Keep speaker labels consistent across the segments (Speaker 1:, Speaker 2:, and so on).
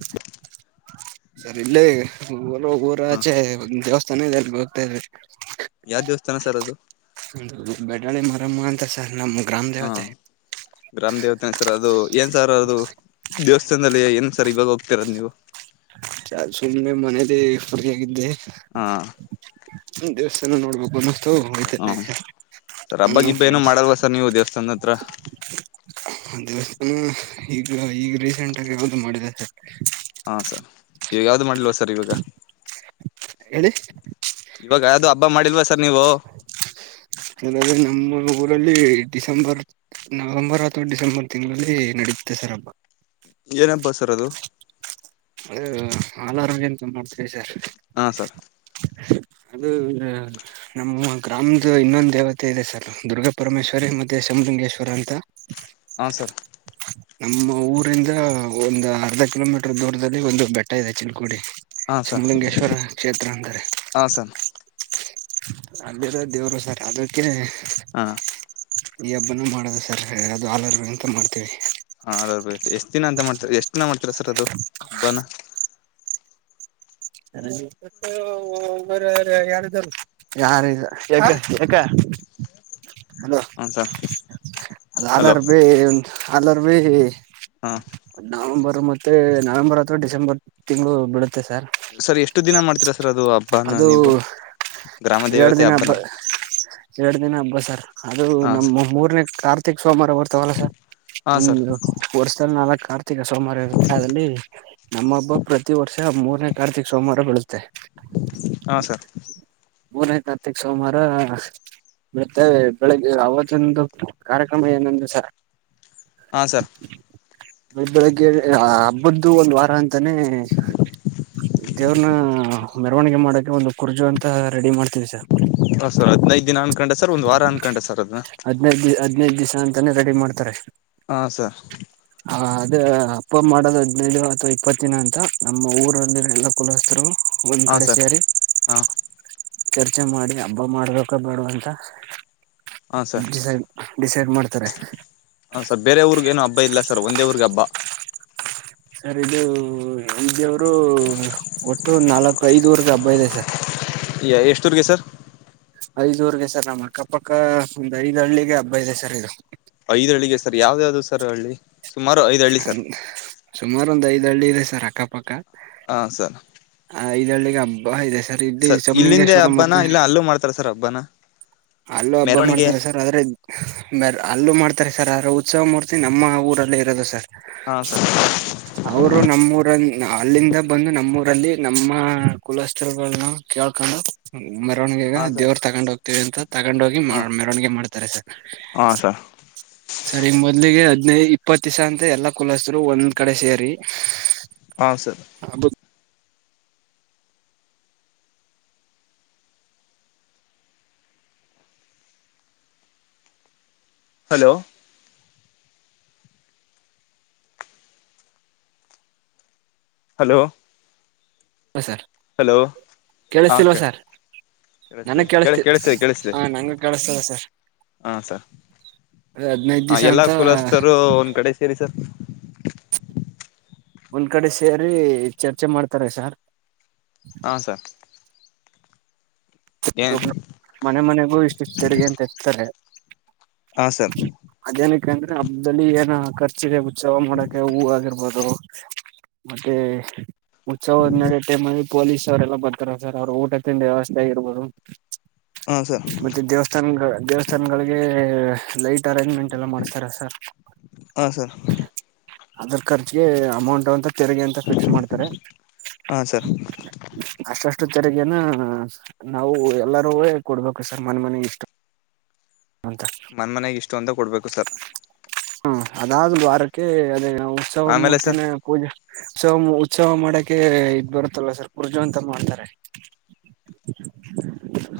Speaker 1: ಪ್ಚ್ ಪ್ಚ್ ಪ್ಚ್ ಸರಿ ಇಲ್ಲೇ. ಹೊಲ ಊರು
Speaker 2: ಹಾ
Speaker 1: ಆಚೆ ಒಂದ್ ದೇವಸ್ಥಾ. ಚೆನೈದಲ್ಲಿ ಹೋಕ್ತಾ ಇದ್ವಿ.
Speaker 2: ಯಾವ ದೇವಸ್ಥಾನ ಸರ್ ಅದು.
Speaker 1: ಒಂದು ಬೆಡಾಳಿ ಮಾರೆಮ್ಮ ಅಂತ ಸರ್ ನಮ.
Speaker 2: ಹಾ ಗ್ರಾಮ ದೇವತೆ ಸರ್ ಅದು ಏನ್ ಸರ್ ಅದು ದೇವ. ಇಷ್ಟೋತ್ತು ಅಲ್ಲಿ ಏನಕೆ ಸರ್ ಇವಾಗ ಹೋಗತೀರದ ನೀವು.
Speaker 1: ಚಾ ಸುಮನ್ನೇ ಮನೇಯಲ್ಲಿ ಫ್ರಿ ಆಗಿದ್ದೆ.
Speaker 2: ಹಾ
Speaker 1: ಹು ದೇವಸ್ಥಾನ ನೋಡ್ಬೇಕು ಅನಸ್ತು.
Speaker 2: ಸರ್ ಹ ಸರ್
Speaker 1: ನಮ್
Speaker 2: ಹಬ್ಬಗಿಬ್ಬ ಏನ
Speaker 1: ಫ್ರೆಂಡ್ಸ್
Speaker 2: ಮಾಡಲ್ವಾ ಸರ್ ನೀವು ದೇವಸ್ಥಾನದ ಹತ್ರ
Speaker 1: ದೇವಸ್ಥಾನ ಈಗ ಈಗ ರೀಸೆಂಟ್ ಆಗ ಯಾಾವದು ಮಾಡಿದೆ ಸರ್
Speaker 2: ಹಾ ಸರ್. ಈ ಯಾವ್ದು ಮಾಡಿಲ್ವಾ ಸರ್ ಇವಾಗ.
Speaker 1: ಹೇಳಿ
Speaker 2: ಇವಾಗ ಯಾವ್ದು ಹಬ್ಬ ಮಾಡಿಲ್ವ ಸ್. ಸರ್ ನೀವು.
Speaker 1: ಅದ್ರೆ ನಮ್ಮ ಊರಲ್ಲಿ ಡಿಸೆಂಬರ್ ನವೆಂಬರ್ ಅಥವಾ ಡಿಸೆಂಬರ್ ತಿಂಗಳಲ್ಲಿ ನಡುತ್ತೆ ಸರ್ ಹಬ್ಬ.
Speaker 2: ಏನು ಹಬ್ಬ ಸರ್ ಅದು.
Speaker 1: ಅ ಆಲಾರಾಮ್ ಏಂತ ಮಾಡ್ತವಿ ಸರ್.
Speaker 2: ಹಾ ಸರ್
Speaker 1: ಅದು ಒಂದ್ ನಮ್ಮ ಗ್ರಾಮದ ಇನ್ನೊಂದು ದೇವತೆ ಇದೆ ಸರ್ ದುರ್ಗಾ ಪರಮೇಶ್ವರಿ ಮತ್ತೆ ಶಮಲಿಂಗೇಶ್ವರ ಅಂತ.
Speaker 2: ಹಾಂ ಸರ್,
Speaker 1: ನಮ್ಮ ಊರಿಂದ ಒಂದು ಅರ್ಧ ಕಿಲೋಮೀಟರ್ ದೂರ.,, ಒಂದು ಬೆಟ್ಟ ಇದೆ ಚಿ [unintelligible] ಗು [unintelligible] ಡಿ
Speaker 2: ಹಾ ಸರ್
Speaker 1: ಸುಮಲಿಂಗೇಶ್ವರ ಕ್ಷೇತ್ರ ಅಂದರೆ
Speaker 2: ಹಾ ಸರ್
Speaker 1: ಅಲ್ಲಿೇರ ದೇವರು ಸರ್ ಅದಕ್ಕೆ [unintelligible]
Speaker 2: ಹಾ,,
Speaker 1: ಈ ಹಬ್ಬನೂ ಮಾಡೋದು ಸರ್ ಅದು ಆಲರ್ ಅಂತ ಮಾಡ್ತೀವಿ [unintelligible]
Speaker 2: ಹಾ ಹಬ್ಬನಾ...
Speaker 1: ಒ ಯಾರಾರ ಯಾರ [unintelligible] ಎಕ ಯಕ [inaudible] ಅಲೋ
Speaker 2: ಹಾ ಸರ್ ಹಲೋ
Speaker 1: ಅಾರ ಭ ಒ [unintelligible] ಅಲ್ಲರ್ ಬಿೀ
Speaker 2: ಹಾ
Speaker 1: [unintelligible] ನವಂಬರ್, ಮತ್ತೆ ನವೆಂಬರ್ ಅಥವಾ ಡಿಸೆಂಬರ್ ತಿಂಗಳು ಬಿಡುತ್ತೆ ಸರ್.
Speaker 2: ಸರ್ ಎಷ್ಟು ದಿನ ಮಾಡ್ತೀರಾ ಸರ್ ಅದು ಹಬ್ಬನ
Speaker 1: ಅದು
Speaker 2: ನೀವು ಗ್ರಾಮ
Speaker 1: ಎರಡ್
Speaker 2: ದೇವತೆ
Speaker 1: ದಿನ ಹಬ್ಬ
Speaker 2: ಹಬ್ಬನ
Speaker 1: ಎರಡ್ ದಿನ ಹಬ್ಬ ಸರ್. ಅದು
Speaker 2: ಹಾ
Speaker 1: ನಮ್ಮ ಮೂರನೇ ಕಾರ್ತಿಕ್ ಸೋಮಾರ ಬರ್ತವಲ್ಲ ಸರ್
Speaker 2: ಹಾ ಸರ್
Speaker 1: ಒಂದು ವರ್ಷದಲ್ಲಿ ನಾಲ್ಕುದಿನ. ಸೋಮವಾರ ಇರುತ್ತೆ. ಅಲ್ಲಿ ನಮ್ಮಬ್ಬ ಪ್ರತಿ ವರ್ಷ ಮೂರ, ಜ [inaudible] ಸೋಮವಾರ ಬೆಳುತ್ತೆ [unintelligible]
Speaker 2: ಹಾ ಸರ್
Speaker 1: ಮೂರನೇ ತಾರತೀಕ್ ಸೋಮಾರ ಬಿಡ್ತೇವೆ. ಬೆಳಿಗ್ಗೆ ಅವತ್ತೊಂದು ಕಾರ್ಯಕ್ರಮ ಏನಂದ್ರ ಸರ್.
Speaker 2: ಹಾ ಸರ್
Speaker 1: ಮ ಬೆಳ [unintelligible] ಬಂದು ಒಂದು ವಾರ ಅಂತಾನೆ- ದೇವ್ರನ್ನ ಮೆರವಣಿಗೆ ಮಾಡಕ ಒಂದು 'ಕುರ್ಜು' ಅಂತ ರೆಡಿ ಮಾಡ್ತೀವಿ ಸರ್.
Speaker 2: ಹರ್ ಹದನೈದು ದಿನ. [unintelligible] ಅಕೊಂಡ ಸರ್ ಒಂದ್ ವಾರ ಅನ್ಕೊಂಡ ಸರ್ ಅದನ್ನ. [unintelligible]
Speaker 1: ಹದಿನೈದು ದಿವ್ಸ ಅಂತಾನೇ ರೆಡಿ ಮಾಡ್ತಾರೆ.
Speaker 2: ಹಾ, ಸರ್,,
Speaker 1: ಅ್ ಅದೇ ಅಪ್ಪ ಮಾಡೋದು ಹದ್ಿನೈದು ಅಥವಾ ಇಪ್ಪತ್ತ ದಿನ ಅಂತ ನಮ್ಮ ಊರಲ್ಲಿ ಎಲ್ಲ ಕುಲಸ್ತರು [unintelligible] ಒಂದ್
Speaker 2: ಹಾ
Speaker 1: ಕಡೆ
Speaker 2: ಸರ್
Speaker 1: ಸೇರಿ.
Speaker 2: ಹಾ
Speaker 1: ಚರ್ಚೆ ಮಾಡಿ ಹಬ್ಬ ಮಾಡ್ಬೇಕ ಬೇಡ ಅಂತ.
Speaker 2: ಹಾ, ಸರ್
Speaker 1: ಡಿಸೈಡ್ ಡಿಸೈಡ್ ಮಾಡ್ತಾರೆ
Speaker 2: ಹ, ಸರ್ ಬೇರೆ ಊರ್ಗ ಏನ ಹಬ್ಬ ಇಲ್ಲ ಸರ್ ಒಂದೇ ಊರ್ಗೆ ಹಬ್ಬ.
Speaker 1: ಸರ್ ಇದು ಇದೇವರು ಒಟ್ಟು ನಾಲ್ಕು ಐದುವರೆದ ಹಬ್ಬ ಇದೆ ಸರ್. [unintelligible]
Speaker 2: ಎಷ್ಟೋಿಗೆ ಸರ್ [unintelligible]
Speaker 1: ಐದುಊರ್ಗೆ ಸರ್ ನಮ್ಮ ಅಕ್ಕಪಕ್ಕ ಒಂದ್ ಐದ್ ಹಳ್ಳಿಗೆ ಹಬ್ಬ ಇದೆ ಸರ್ ಇದು.
Speaker 2: ಐದಳ್ಳಿಗೆ ಸರ್ ಯಾವ್ದ ಯಾವ್ದು ಸರ್ ಹಳ್ಳಿ. ಸುಮಾರು ಐದು ಹಳ್ಳಿ ಸರ್
Speaker 1: ಸುಮಾರು ಒಂದ್ ಐದು [unintelligible] ಹಳ್ಳಿಇದೆ ಸರ್ ಅಕ್ಕಪಕ್ಕ.
Speaker 2: ಹಾ, ಸರ್,,,
Speaker 1: ಐದ್ ಹಳ್ಳಿಗ್ ಹಬ್ಬ ಇದೆ ಸ್ ಇದ್ದೆ
Speaker 2: ಸರ್ ಇಲ್ಲಿಂದೆ
Speaker 1: ಸಮಲಿಂಗೇಶ್ವರಂ
Speaker 2: ಹಬ್ಬನ
Speaker 1: ಮತ್ತೆ
Speaker 2: ಇಲ್ಲ ಅಲ್ಲೂ ಮಾಡ್ತಾರ ಸರ್ ಹಬ್ಬನ
Speaker 1: ಅಲ್ಲು ಹಬ್ಬ
Speaker 2: ಮೆರವಣಿಗೆ
Speaker 1: ಮಾಡ್ತಾರೆ ಸರ್ ಆದ್ರೆ ಅಲ್ಲೂ ಮಾಡ್ ತ್ತರೆ ಸರ್ ಅರೆ ಉತ್ಸವ ಮೂರ್ತಿ ನಮ್ಮ ಊರಲ್ಲೇ ಇರೋದು ಸರ್
Speaker 2: ಹಾ ಸರ್
Speaker 1: ಅವರು ನಮ್ಮೂರನ್ ಅಲ್ಲಿಂದ ಬಂದು ನಮ್ಮೂರಲ್ಲಿ ನಮ್ಮ ಕುಲಸ್ಥತ್ರಗಳ್ನ್ನ ಕೇಳ್ಕೊಂಡು ಮೆರವಣಿಗೆಗ
Speaker 2: ಹಾ ಸರ್
Speaker 1: ದೇವ್ರ ತಗೊಂಡ್ ಹೋಗ್ತೀವಿ ಅಂತ ತಗೊಂಡೋಗಿ
Speaker 2: ಹಾ
Speaker 1: ಮೆರವಣಿಗೆ ಮಾಡ್ತಾರೆ ಸರ್
Speaker 2: ಹಾ ಸರ್
Speaker 1: ಸರ್ ಈಗ ಮೊದ್ಲಿಗೆ ನೇ ಇಪ್ಪತ್ ದಿಸ ಅಂತ ಎಲ್ಲಾ ಕುಲಸ್ತೃ ಒಂದ್ ಕಡೆ ಸೇರಿ
Speaker 2: ಹಾ ಸರ್
Speaker 1: ಹಬ್ಬ
Speaker 2: ಹಲೋ ಹಲೋ
Speaker 1: ಸರ್
Speaker 2: ಹಲೋ
Speaker 1: ಕೇಳಿಸ್ತಿಲ್ವಾ
Speaker 2: ಹತರಿ
Speaker 1: ಸರ್ ನನಗ್ ಕೇಳಿಸ್ತಿ
Speaker 2: ಕೇಳಿಸರಿ ಕೇಳಿಸರಿ
Speaker 1: ಹಾ ನಂಗ ಕೇಳಿಸ್ತದ ಸರ್
Speaker 2: ಹಾ ಸರ್
Speaker 1: ಹದ್ನೈದ್
Speaker 2: ಹ
Speaker 1: ದಿವಸ
Speaker 2: ಎಲ್ಲಾ
Speaker 1: ಅಂತ
Speaker 2: ಕುಲಸ್ಥರು ಒಂದ್ ಕಡೆ ಸೇರಿ ಸರ್
Speaker 1: ಒಂದ್ ಕಡೆ ಸೇರಿ ಚರ್ಚೆ ಮಾಡ್ತಾರೆ ಸಾರ್
Speaker 2: ಹಾ ಸರ್ ಏನ್
Speaker 1: ಮನೆ ಮನೆಗೂ ಇಷ್ಟುಷ್ಟು ತೆರಿಗೆ ಅಂತ ಇ್ತಾರೆ
Speaker 2: ಹಾಂ ಸರ್
Speaker 1: ಅದೇನಕ್ಕೆಂದ್ರೆ ಹಬ್ಬದಲ್ಲಿ ಏನ ಚಿರೆ ಉುತ್ಸವ ಮಾಡೋಕೆ ಹೂ ಆಗಿರ್ಬೋದು ಮತ್ತೆ ಉತ್ಸವ ನೋಡೋ ಟೈಮಲ್ಲಿ ಪೊಲೀಸ್ ಅವರೆಲ್ಲ ಬರ್ತಾರೆ ಸರ್ ಅವ್ರ ಊಟ ತಿಂಡಿ ವ್ಯವಸ್ಥೆ ಆಗಿರ್ಬೋ ಓಹ್
Speaker 2: ಹಾಂ ಸರ್
Speaker 1: ಮತ್ತೆ ದೇವಸ್ಥಾನ ದೇವಸ್ಥಾನಗಳಿಗೆ ಲೈಟ್ ಅರೇಂಜ್ಮೆಂಟ್ ಎಲ್ಲ ಮಾಡ್ಸ್ತಾರೆ ಸರ್
Speaker 2: ಹಾಂ ಸರ್
Speaker 1: ಅದ್ರ್ ಖರ್ಚಗೆ ಅಮೌಂಟ್ ಅಂತ ತೆರಿಗೆ ಅಂತ ಫಿಕ್ಸ್ ಮಾಡ್ತಾರೆ
Speaker 2: ಹಾಂ ಸರ್
Speaker 1: ಅಷ್ಟಷ್ ಷ್ಟ ತೆರಗೇನ ನಾವು ಎಲ್ಲಾರೂ ಕೊಡ್ಬೇಕು ಸರ್ ಮನೆ ಮನೆಗ್ ಇಷ್ಟು ಅಂತ
Speaker 2: ಮನ್ ಮನೆಗ್ ಇಷ್ಟು ಅಂತ ಕೊಡ್ಬೇಕು ಸರ್
Speaker 1: ಹ್ಮ ಅದಾಗ್ ಒಂದ್ ವಾರಕ್ಕೆ ಅದೇ ಉತ್ಸವ
Speaker 2: ಆಮೇಲೆ ಸರ್
Speaker 1: ಮೂರ್ತಿನೆ ಪೂಜೆ ಸವ ಉತ್ಸವ ಮಾಡಕೆ ಇದ್ ಬರುತ್ತಲ್ಲ ಸರ್ ಕುರ್ಜು ಅಂತ ಮಾಡ್ತಾರೆ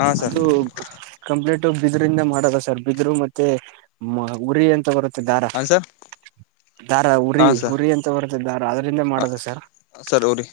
Speaker 2: ಹಾಂ ಸರ್
Speaker 1: ಅದು ಕಂಪ್ಲೀಟ್ ಬಿದ್ರಂದ ಮಾಡದ ಸರ್ ಬಿದರು ಮತ್ತೆ ಮ ಉರಿ ಎಂತ ಬರುತ್ತೆ ದಾರ
Speaker 2: ಹ ಸರ್
Speaker 1: ದಾರ
Speaker 2: ಹ
Speaker 1: ಉರಿ
Speaker 2: ಸರ್
Speaker 1: ಉರಿ ಅಂತ ಬರುತ್ತೆ ದಾರ ಅದರಿಂದ ಮಾಡೋದು ಸರ್
Speaker 2: ಸರ್ ್ರರಿ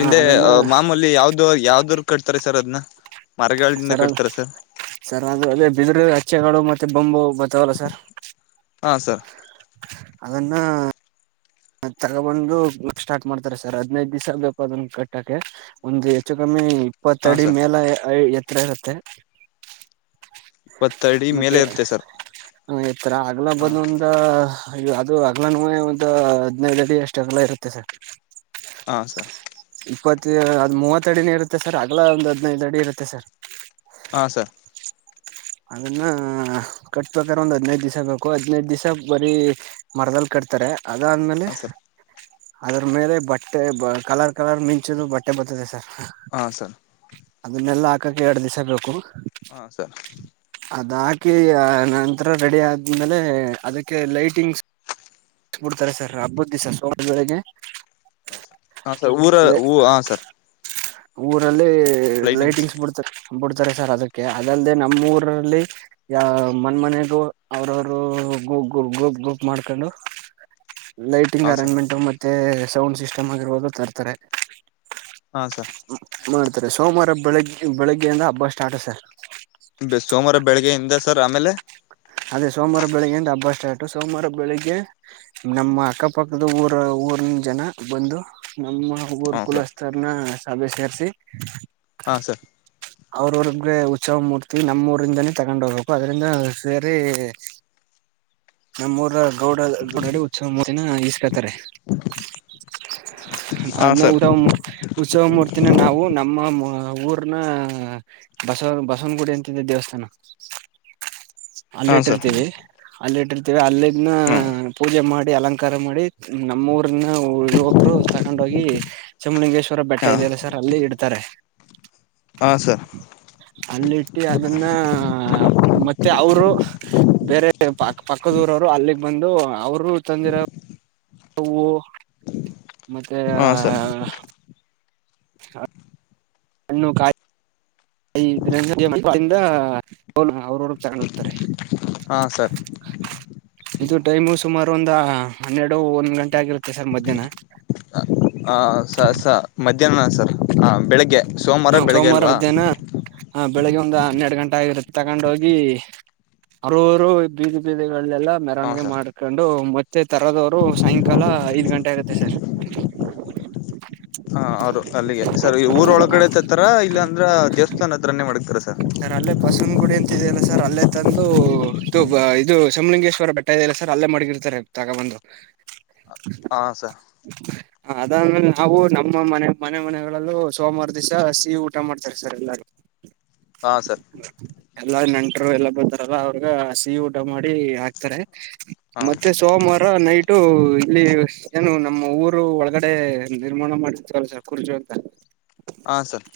Speaker 1: ಹ ಅದನ್ನ
Speaker 2: ಮಾಮೂಲಿ ಯಾವ್ದ ಯಾವ್ದ್ ಕಟ್ತಾರೆ ಸರ್ ಅದನ್ನ ಮರಗಳಿಂದ
Speaker 1: ಸರ
Speaker 2: ಕಟ್ತಾರೆ ಸರ್
Speaker 1: ಸರಾಗ ಅದೇ ಬಿದರು ಚ್ಚೆಗಳು ಮತ್ತೆ ಬೊಂಬು ಬ್ ತ್ತಲ ಸರ್
Speaker 2: ಹಾಂ ಸರ್
Speaker 1: ಅದನ್ನಾ ತಗಬಂದುು ಸ್ಟಾರ್ಟ್ ಮಾಡ್ತಾರೆ ಸರ್ ಹದ್ನೈದು ದಿವ್ಸ ಬೇಕ ಅದನ್ನ ಕಟ್ಟಕ್ಕೆೆ ಒಂದು್ ಹೆಚ್ಚು ಕಮ್ಮಿ
Speaker 2: ಹಾಂ
Speaker 1: ಇಪ್ಪತ್ತಡಿ
Speaker 2: ಸರ್
Speaker 1: ಮೇಲೆ ಎ ಹತ್ರ ಇರುತ್ತೆ
Speaker 2: ಇಪ್ಪತ್ತಡಿ ಮೇಲೆ
Speaker 1: ಮತ್ತೆ
Speaker 2: ಇರುತ್ತೆ ಸರ್
Speaker 1: ಈತ್ರರ ಆಗ್ಲ
Speaker 2: ಹಾಂ
Speaker 1: ಬಂದಂದ ಅದು ಅದು ಅಗ್ಲನುನೆ ಒಂದು ಹದನೈದಡಿ ಎಷ್ಟ್ ಅಗ್ಲ ಇರುತ್ತೆ ಸರ್
Speaker 2: ಹಾ ಸರ್
Speaker 1: ಇಪ್ಪತ್ ಅದ್ ಮೂವತ್ತ ಅಡಿನ ಇರುತ್ತೆ ಸರ್ ಅಗ್ಲ ಒಂದ್ ಹದ್ಿನೈದು ಅಡಿ ಇರುತ್ತೆ ಸರ್
Speaker 2: ಹಾ ಸರ್
Speaker 1: ಅದನ್ನ ಕಟ್ಬೇಕಾದ್ರೆ ಒಂದು್ ಹದ್ನೈದ ದಿವ್ಸ ಬೇಕು ಹದ್ಿನೈದ ದಿವ್ ಬರೀ ಮರದಲ್ಲಿ ಕಟ್ತಾರೆ ಅದಾದ್ಮೇಲೆ
Speaker 2: ಸರ್
Speaker 1: ಅದ್ರ ಮೇಲೆ ಬಟ್ಟೆ ಕಲರ್ ಕಲರ್ ಮಿಂಚುದು ಬಟ್ಟೆ ಬರ್ತದೆ ಸರ್
Speaker 2: ಹಾ ಸರ್
Speaker 1: ಅದನ್ನೆಲ್ಲ ಹಾಕಕ್ ಎರಡ್ ದಿವಸ ಬೇಕು
Speaker 2: ಹಾ ಸರ್
Speaker 1: ಅದ ಹಾಕಿ ನಂತರ ರೆಡಿ ಆದ್ಮೇಲೆ ಅದಕ್ಕೆ ಲೈಟಿಂಗ್ಬಡ್ತಾರೆ ಸರ್ ಹಬ್ಬದ ದಿವಿಸ ಸವ ಬೆಳಗ್ಗೆ
Speaker 2: ಹ ಹ ಸರ್ ಊರ ಹ ಸರ್
Speaker 1: ಊರ ಅಲ್ಲಿ ಲೈಟಿಂಗ್ಸ್ ಬಿಡ್ತಾರೆ ಬಿಡ್ತಾರೆ ಸರ್ ಅದಕ್ಕೆ ಅದಲ್ಲದೆೇ ನಮ್ಮ ಊರಲ್ಲಿ ಯ ಮನ್ ಮನೆಗೂ ಅವ್ರವರು ಗ ಗ ಗ್ರೂಪ್ ಗ್ರೂಪ್ ಮಾಡ್ಕೊಂಡು ಲೈಟಿಂಗ್
Speaker 2: ಹಾಂ ಸರ್
Speaker 1: ಅರಂಜೆಂಟ್ ಮತ್ತ್ ಮತ್ತೆ ಸೌಂಡ್ ಸಿಸ್ಟಮ್ ಆಗಿರ್ಬೋದು ತರ್ತಾರೆ
Speaker 2: ಹಾ ಸರ್
Speaker 1: ಮಾಡ್ತಾರೆ ಸೋಮವಾರ ಬೆಳಗ್ಗೆ ಬೆಳಿಗ್ಗೆಯಿಂದ ಹಬ್ಬ ಸ್ಟಾರ್ಟ್ ಸರ್
Speaker 2: ಬ ಸೋಮವಾರ ಬೆಳಿಗ್ಗೆಯಿಂದ ಸರ್ ಆಮೇಲೆ
Speaker 1: ಅದೇ ಸೋಮವಾರ ಬೆಳಿಗ್ಗೆಯಿಂದ ಹಬ್ಬ ಸ್ಟಾರ್ಟು ಸೋಮವಾರ ಬೆಳಿಗ್ಗೆ ನಮ್ಮ ಅಕ್ಕಪಕ್ಕದ ಊರ ಊರ್ನ ಜನ ಬಂದು ನಮ್ಮ [unintelligible]
Speaker 2: ಹಾಂ ಸರ್
Speaker 1: ಕುಲಸ್ತಾರನಾ ಸಭೆ ಸೇರಿಸಿ
Speaker 2: ಹಾಂ ಸರ್
Speaker 1: ಅವ್ರ ್ರಗ್ಗೆ ಉತ್ಸವ ಮೂರ್ತಿ ನಮ್ಮೂಊರಿಂದನೇ ತಗೊಂಡ ಹೋಗ್ಬೇಕು ಅದ್ರಂದ ಸೇರಿ ನಮ್ಮೂಊರ ಗೌಡ ಗೌಡಡಿ ಉತ್ಸವ ಮೂಿನ ಇಸ್ಕೊತಾರೆ
Speaker 2: ಹಾಂ
Speaker 1: ಅದ್ನ
Speaker 2: ಸರ್
Speaker 1: ಉಸವ ಉತ್ಸವ ಮೂರ್ತಿನ ನಾವು ನಮ್ಮ ಊರ್ನ ಬಸವ ಬಸವನಗುಡಿ ಅಂತಿದ್ದ ದೇವಸ್ಥಾನ ಅಲ್ಲಿ
Speaker 2: ಹಾಂ ಸರ್
Speaker 1: ಇಟ್ಟಿರ್ತೀವಿ ಅಲ್ಲಿ ಇಟ್ಟಿರ್ತ ಅಲ್ಲಿ ಇನ್ನ
Speaker 2: ಹ್ಞೂ
Speaker 1: ಪೂಜೆ ಮಾಡಿ ಅಲಂಕಾರ ಮಾಡಿ ನಮ್ಮ ಊರು ಉಳುವಕರು ತಕೊಂಡ ಹೋಗಿ ಚಮ್ಲಿಿಂಗೇಶ್ವ ರ ಬೆಟ್ಟ
Speaker 2: ಹಾ
Speaker 1: ಇದೆೆಯಲ್ಲ ಸರ್ ಅಲ್ಲಿ ಇಡ್ತಾರೆ
Speaker 2: ಹಾ ಸರ್
Speaker 1: ಅಲ್ಲಿಟ್ಟು ಅದನ್ನ ಮತ್ತೆ ಅವರು ಬೇರೆ ಪಾಕ್ ಪಕ್ಕದೂರವರು ಅಲ್ಲಿಗ್ ಬಂದು ಅವರು ತಂದಿರ ವ ಮತ್ತೆ
Speaker 2: ಹಾ ಸರ್
Speaker 1: ಹ ಅಣ್ಣು ಕಾಯ ಐ ಅವ್ರವ ಚೆ್ ಹೋಗ್ತಾರೆ
Speaker 2: ಹಾ ಸರ್
Speaker 1: ಇದು ಟೈಮು ಸುಮಾರು ಒಂದ ಹನ್ನೆರಡು ಒಂದ್ ಗಂಟೆ ಆಗಿರುತ್ತೆ ಸರ್ ಮಧ್ಯಾಹ್ನ
Speaker 2: ಹ ಸ ಸ ಮಧ್ಯಾಹ್ನ ಸರ್ ಹಾ ಬೆಳಿಗ್ಗೆ ಸೋಮವಾರ ಬೆಳಗ್ಗೆ ಅಲ್ವಾ
Speaker 1: ಹ ಬೆಳಿಗ್ಗೆ ಒಂದು ಹನ್ನೆರಡು ಗಂಟೆ ಆಗಿರುತ್ತೆ ತಗೊಂಡ ಹೋಗಿ ಹರರು ಬೀದಿ ಬೀದಿಗಳು ೆಲ್ಲಾ
Speaker 2: ಹಾ
Speaker 1: ಮೆರವಣಿಗೆ
Speaker 2: ಸರ್
Speaker 1: ಮಾಡ್ಕೊಂಡು ಮತ್ತೆ ತರದವರು ಸಾಯಂಕಾಲ ಐದ್ ಗಂಟೆ ಆಗತ್ತೆ ಸರ್
Speaker 2: ಹ ಅವರು ಅಲ್ಲಿಗೆ ಸರಿ ಊರ
Speaker 1: ಹ
Speaker 2: ಒಳಗಡೆ ಆ ತರ ಇಲ್ಲಾಂದ್ರ ದೇವಸ್ಥಾನ ಹದರನ್ನೇ ಮಾಡತಾರ ಸರ್
Speaker 1: ಅಲ್ಲೇ ಬಸವನ ಗುಡಿ ಅಂತ ಇದೆಯಲ್ಲ ಸರ್ ಅಲ್ಲೇ ತಂದು ಇ ಇದು ಸಮಲಿಂಗೇಶ್ವರ ಬೆಟ್ಟ ಇಲ್ಲ ಸರ್ ಅಲ್ಲೇ ಮಗಿರ್ತಾರೆ ತಗ ಒಂದು
Speaker 2: ಹಾ ಸರ್
Speaker 1: ಹ ಅದಾದ್ಮೇಲೆ ನಾವು ನಮ್ಮ ಮನೆ ಮನೆ ಮನೆಗಳಲ್ಲೂ ಸೋಮಾರ ಹಸಿ ಊಟ ಮಾಡ್ತಾರೆ ಸರ್ ಎಲ್ಲಾರೂ
Speaker 2: ಹಾ ಸರ್
Speaker 1: ಎಲ್ಲಾ ನೆಂಟರು ಎಲ್ಲ ಬರ್ತಾರಲ್ಲ ಅವ್ರಗ ಹಸಿ ಊಟ ಮಾಡಿ ಹಾಕ್ತಾರೆ
Speaker 2: ಹಾ
Speaker 1: ಮತ್ತೆ ಸೋಮವಾರ ನೈಟು ಇಲ್ಲಿ ಏನು ನಮ್ಮ ಊರು ಒಳಗಡೆ ನಿರ್ಮಾಣ ಮಾಡಿರ್ತವಲ್ಲಸರ್ ಕುರ್ಚು ಅಂತ
Speaker 2: ಹಾ ಸರ್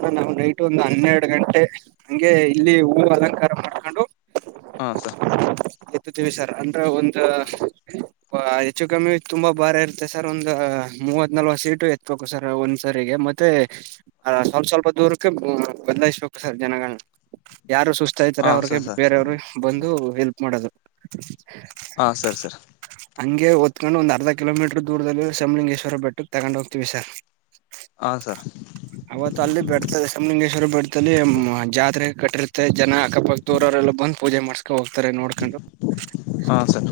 Speaker 1: ಹ ನಾ್ ನೈಟ್ ಒಂದು್ ಹನ್ನೆರಡು ಗಂಟೆ ಹಂಗೆ ಇಲ್ಲಿ ಹೂವು ಅಲಂಕಾರ ಮಾಡ್ಕೊಂಡು
Speaker 2: ಹಾ ಸ
Speaker 1: ಎತ್ತುೀವಿ ಸರ್ ಒಂದು ಹೆಚ್ಚು ಕಮ್ಮಿ ತುಂಬಾ ಬಾರ ಇರುತ್ತೆ ಸರ್ ಒಂದ ಮೂವತ್ ನಲ್ವತ್ತು ಸೀಟು ಎತ್ಬೇಕು ಸರ್ ಒಂದ್ಸರಿಗೆ ಮತ್ತೆ ಮತ್ತೆ ಹಾ ಸ್ವಲ್ಪ ಸ್ವಲ್ಪ ದೂರ ಬದಲಾಯಿಸ್ಬೇಕು ಸರ್ ಜನಗಳನ್ನ ಯಾರು ಸುಸ್ತಾ ಇದತಾರೆ
Speaker 2: ಹಾ
Speaker 1: ಅವ್ರಿಗೆ
Speaker 2: ಸರ್ ಸರ್
Speaker 1: ಬೇರೆಯವರು ಬಂದು ಹೆಲ್ಪ್ ಮಾಡೋದು
Speaker 2: ಹಾ ಸರಿ ಸರ್
Speaker 1: ಹಂಗೆ ಹೊತ್ಕೊಂಡ್ ಒಂದು ಅರ್ಧ ಕಿಲೋಮೀಟರ್ ದೂರದಲ್ಲಿ ಇರೋ ಶಂಬುಲಿಂಗೇಶ್ವರ ಬೆಟ್ಟಕ್ ತಗೊಂಡ್ ಹೋಗ್ತತಿವಿ ಸರ್
Speaker 2: ಹಾ ಸರ್
Speaker 1: ಅವತ್ತು ಅಲ್ಲಿ ಬೆಟ್ಟದಲ್ಲಿ ಶಂಭುಲಿಂಗೇಶ್ವರ ಬೆಟ್ಟದಲ್ಲಿ ಜಾತ್ರೆ ಕಟ್ಟಿರುತ್ತೆ ಜನ ಅಕ್ಕಪಕ್ಕದೂರರೆಲ್ಲ ಬಂದು ಪೂಜೆ ಮಾಡ್ಸ್ಕೊಂಡ ಹೋಗ್ತಾರೆ ನೋಡ್ಕೊಂಡು
Speaker 2: ಹಾ ಸರ್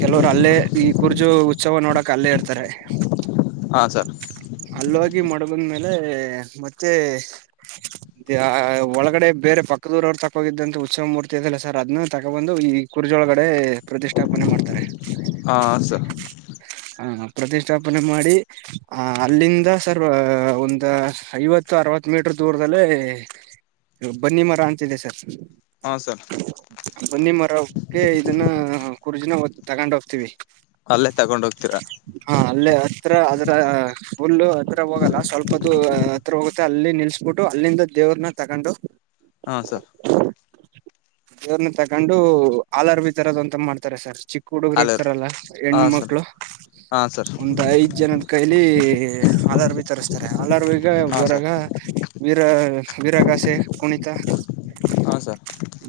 Speaker 1: ಕೆಲವರು ಅಲ್ಲೇ ಈ ಕುರ್ಜು ಉತ್ಸವ ನೋಡಕ ಅಲ್ಲೇ ಇರ್ತಾರೆ
Speaker 2: ಹಾ ಸರ್
Speaker 1: ಅಲ್ಲ ಮಡ್ಬಂದ್ಮೇಲೆ ಮತ್ತೆ ಒಳಗಡೆ ಬೇರೆ ಪಕ್ಕದೂರವ್ರು ತಗೋಗಿದ್ದಂತ ಉತ್ಸವ ಮೂರ್ತಿ ಇದೆಲ್ಲ ಸರ್ ಅದನ್ನ ತಗೊ ಬಂದು ಈ ಕುರ್ಜೊಳಗಡೆ ಪ್ರತಿಷ್ಠಾಪನೆ ಮಾಡ್ತಾರೆ
Speaker 2: ಹಾ ಸರ್
Speaker 1: ಹಾ ಪ್ರತಿಷ್ಠಾಪನೆ ಮಾಡಿ ಆ ಅಲ್ಲಿಂದ ಸರ್ ಒಂದು ಐವತ್ತು ಅರವತ್ತು ಮೀಟರ್ ದೂರದದಲ್ಲಿ ಬನ್ನಿ ಮರ ಅಂತಿದೆ ಸರ್
Speaker 2: ಹಾ ಸರ್
Speaker 1: ಬನ್ನಿ ಮರಕ್ಕೆ ಇದನ್ನ ಕುರ್ಜನಾ ತಗೊಂಡು ಹೋಗ್ತೀವಿ
Speaker 2: ಅಲ್ಲೇ ತಗೊಂಡ್ ಹೋಗ್ತೀರ
Speaker 1: ಹ ಅಲ್ಲೇ ಹತ್ರ ಅದರ ಹುಲ್ಲು ಹತ್ರ ಹೋಗುತ್ತೆ ಅಲ್ಲಿ ನಿಲ್ಸ್ಬಿಟ್ಟು ಅಲ್ಲಿಂದ ದೇವ್ರನ್ನ ತಗೊಂಡು
Speaker 2: ಹಾ ಸರ್
Speaker 1: ದೇವನ್ನ ತಗೊಂಡು ಅಲರ್ಬಿ ತರದ ಅಂತ ಮಾಡ್ತಾರೆ ಸರ್ ಚಿಕ್ಕ ಹುಡುಗುರು
Speaker 2: ಅಲ್ಲೇ
Speaker 1: ಇರ್ತಾರಲ್ಲ ಹೆಣ
Speaker 2: ಹಾ ಸರ್
Speaker 1: ಮಕ್ಳು
Speaker 2: ಹಾ ಸರ್
Speaker 1: ಒಂದ್ ಐದ್ ಜನದ ಕೈಲಿ ಹಾಲರ್ಬಿ ತರಿಸ್ತಾರೆ ಹಲರ್ಬಿ
Speaker 2: ಹಾ
Speaker 1: ಬರಾಗ
Speaker 2: ಸರ್
Speaker 1: ವೀರ ವೀರಾಗಾಸೆ ಕುಣಿತಾ
Speaker 2: ಹಾ ಸರ್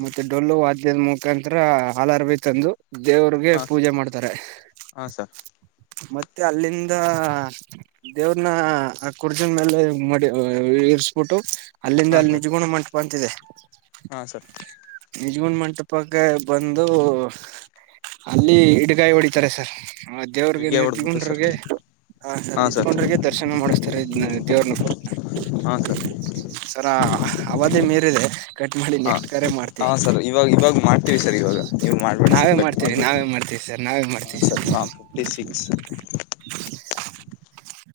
Speaker 1: ಮತ್ತೆ ಡೊಳ್ಳು ವಾದ್ಯದ ಮುಖಾಂತರ ಹಾಲರ್ಬಿ ತಂದು ದೇವ್ರಿಗೆ
Speaker 2: ಹಾ
Speaker 1: ಪೂಜೆ ಮಾಡ್ತಾರೆ [inaudible]
Speaker 2: ಹಾ ಸರ್
Speaker 1: ಮತ್ತೆ ಮತ್ತೆ ಅಲ್ಲಿಂದ ದೇವ್ರನ ಆ ಕುರ್ಜಿನ ಮೇಲೆ ಮಡಿ ಇರ್ಸ್ಬಿಟ್ಟು ಅಲ್ಲಿಂದ
Speaker 2: ಹಾ
Speaker 1: ಅಲ್ಲಿ
Speaker 2: ಸರ್
Speaker 1: ನಿಜಗು ಮಾಡ್ ಬಂತಿದೆ
Speaker 2: ಹಾ ಸರ್
Speaker 1: ನಿಜಗಂಡ್ ಮಂಟಪಕ್ಕೆ ಬಂದು ಅಲ್ಲಿ ಇಡಗಾಯಿ ಹೊಡಿತಾರೆ ಸರ್ ಹ ದೇವ್ರಿಗೆ
Speaker 2: ಇಟ್ಗೆ ಹೊಡೆದ್ಬಿಟ್ಟು ಸರ್
Speaker 1: ನಿಜಗುಂಡಿರ್ಗೆ ಹಾ ನಿರ್ಜ ಗುಂಡ್ರಿಗೆ ದರ್ಶನ ಮಾಡಿಸತಾರೆ ದೇವ್ರನ್ನ ಕೂಡ್ತಿನ
Speaker 2: ಹಾ ಸರ್
Speaker 1: ಸರ ಅವಧಿ ಮೀರಿದೆ ಕಟ್ ಮಾಡಿ ನೆಕ್ಸ್ಟ್ ಕರೆ
Speaker 2: ಹಾಂ
Speaker 1: ಮಾಡ್ತೀವಿ
Speaker 2: ಸರ್ ಇವಾಗ್ ಇವಾಗ ಮಾಡ್ತೀವಿ ಸರ್ ಇವಾಗ ನೀವ್ ಮಾಡ್ಬೇಡಿ ಸರ್
Speaker 1: ನಾವೇ
Speaker 2: ಕಟ್
Speaker 1: ಮಾಡ್ತೀವಿ
Speaker 2: ಮಾಡ್ಬೇಡಿ.
Speaker 1: ನಾವೇ ಮಾಡ್ತೀವಿ ಸರ್ ನಾವೇ
Speaker 2: ಹಾಂ
Speaker 1: ಮಾಡ್ತೀವಿ
Speaker 2: ಸರ್ ಹಾ ಫಿಫ್ಟಿ ಸಿಕ್ಸ್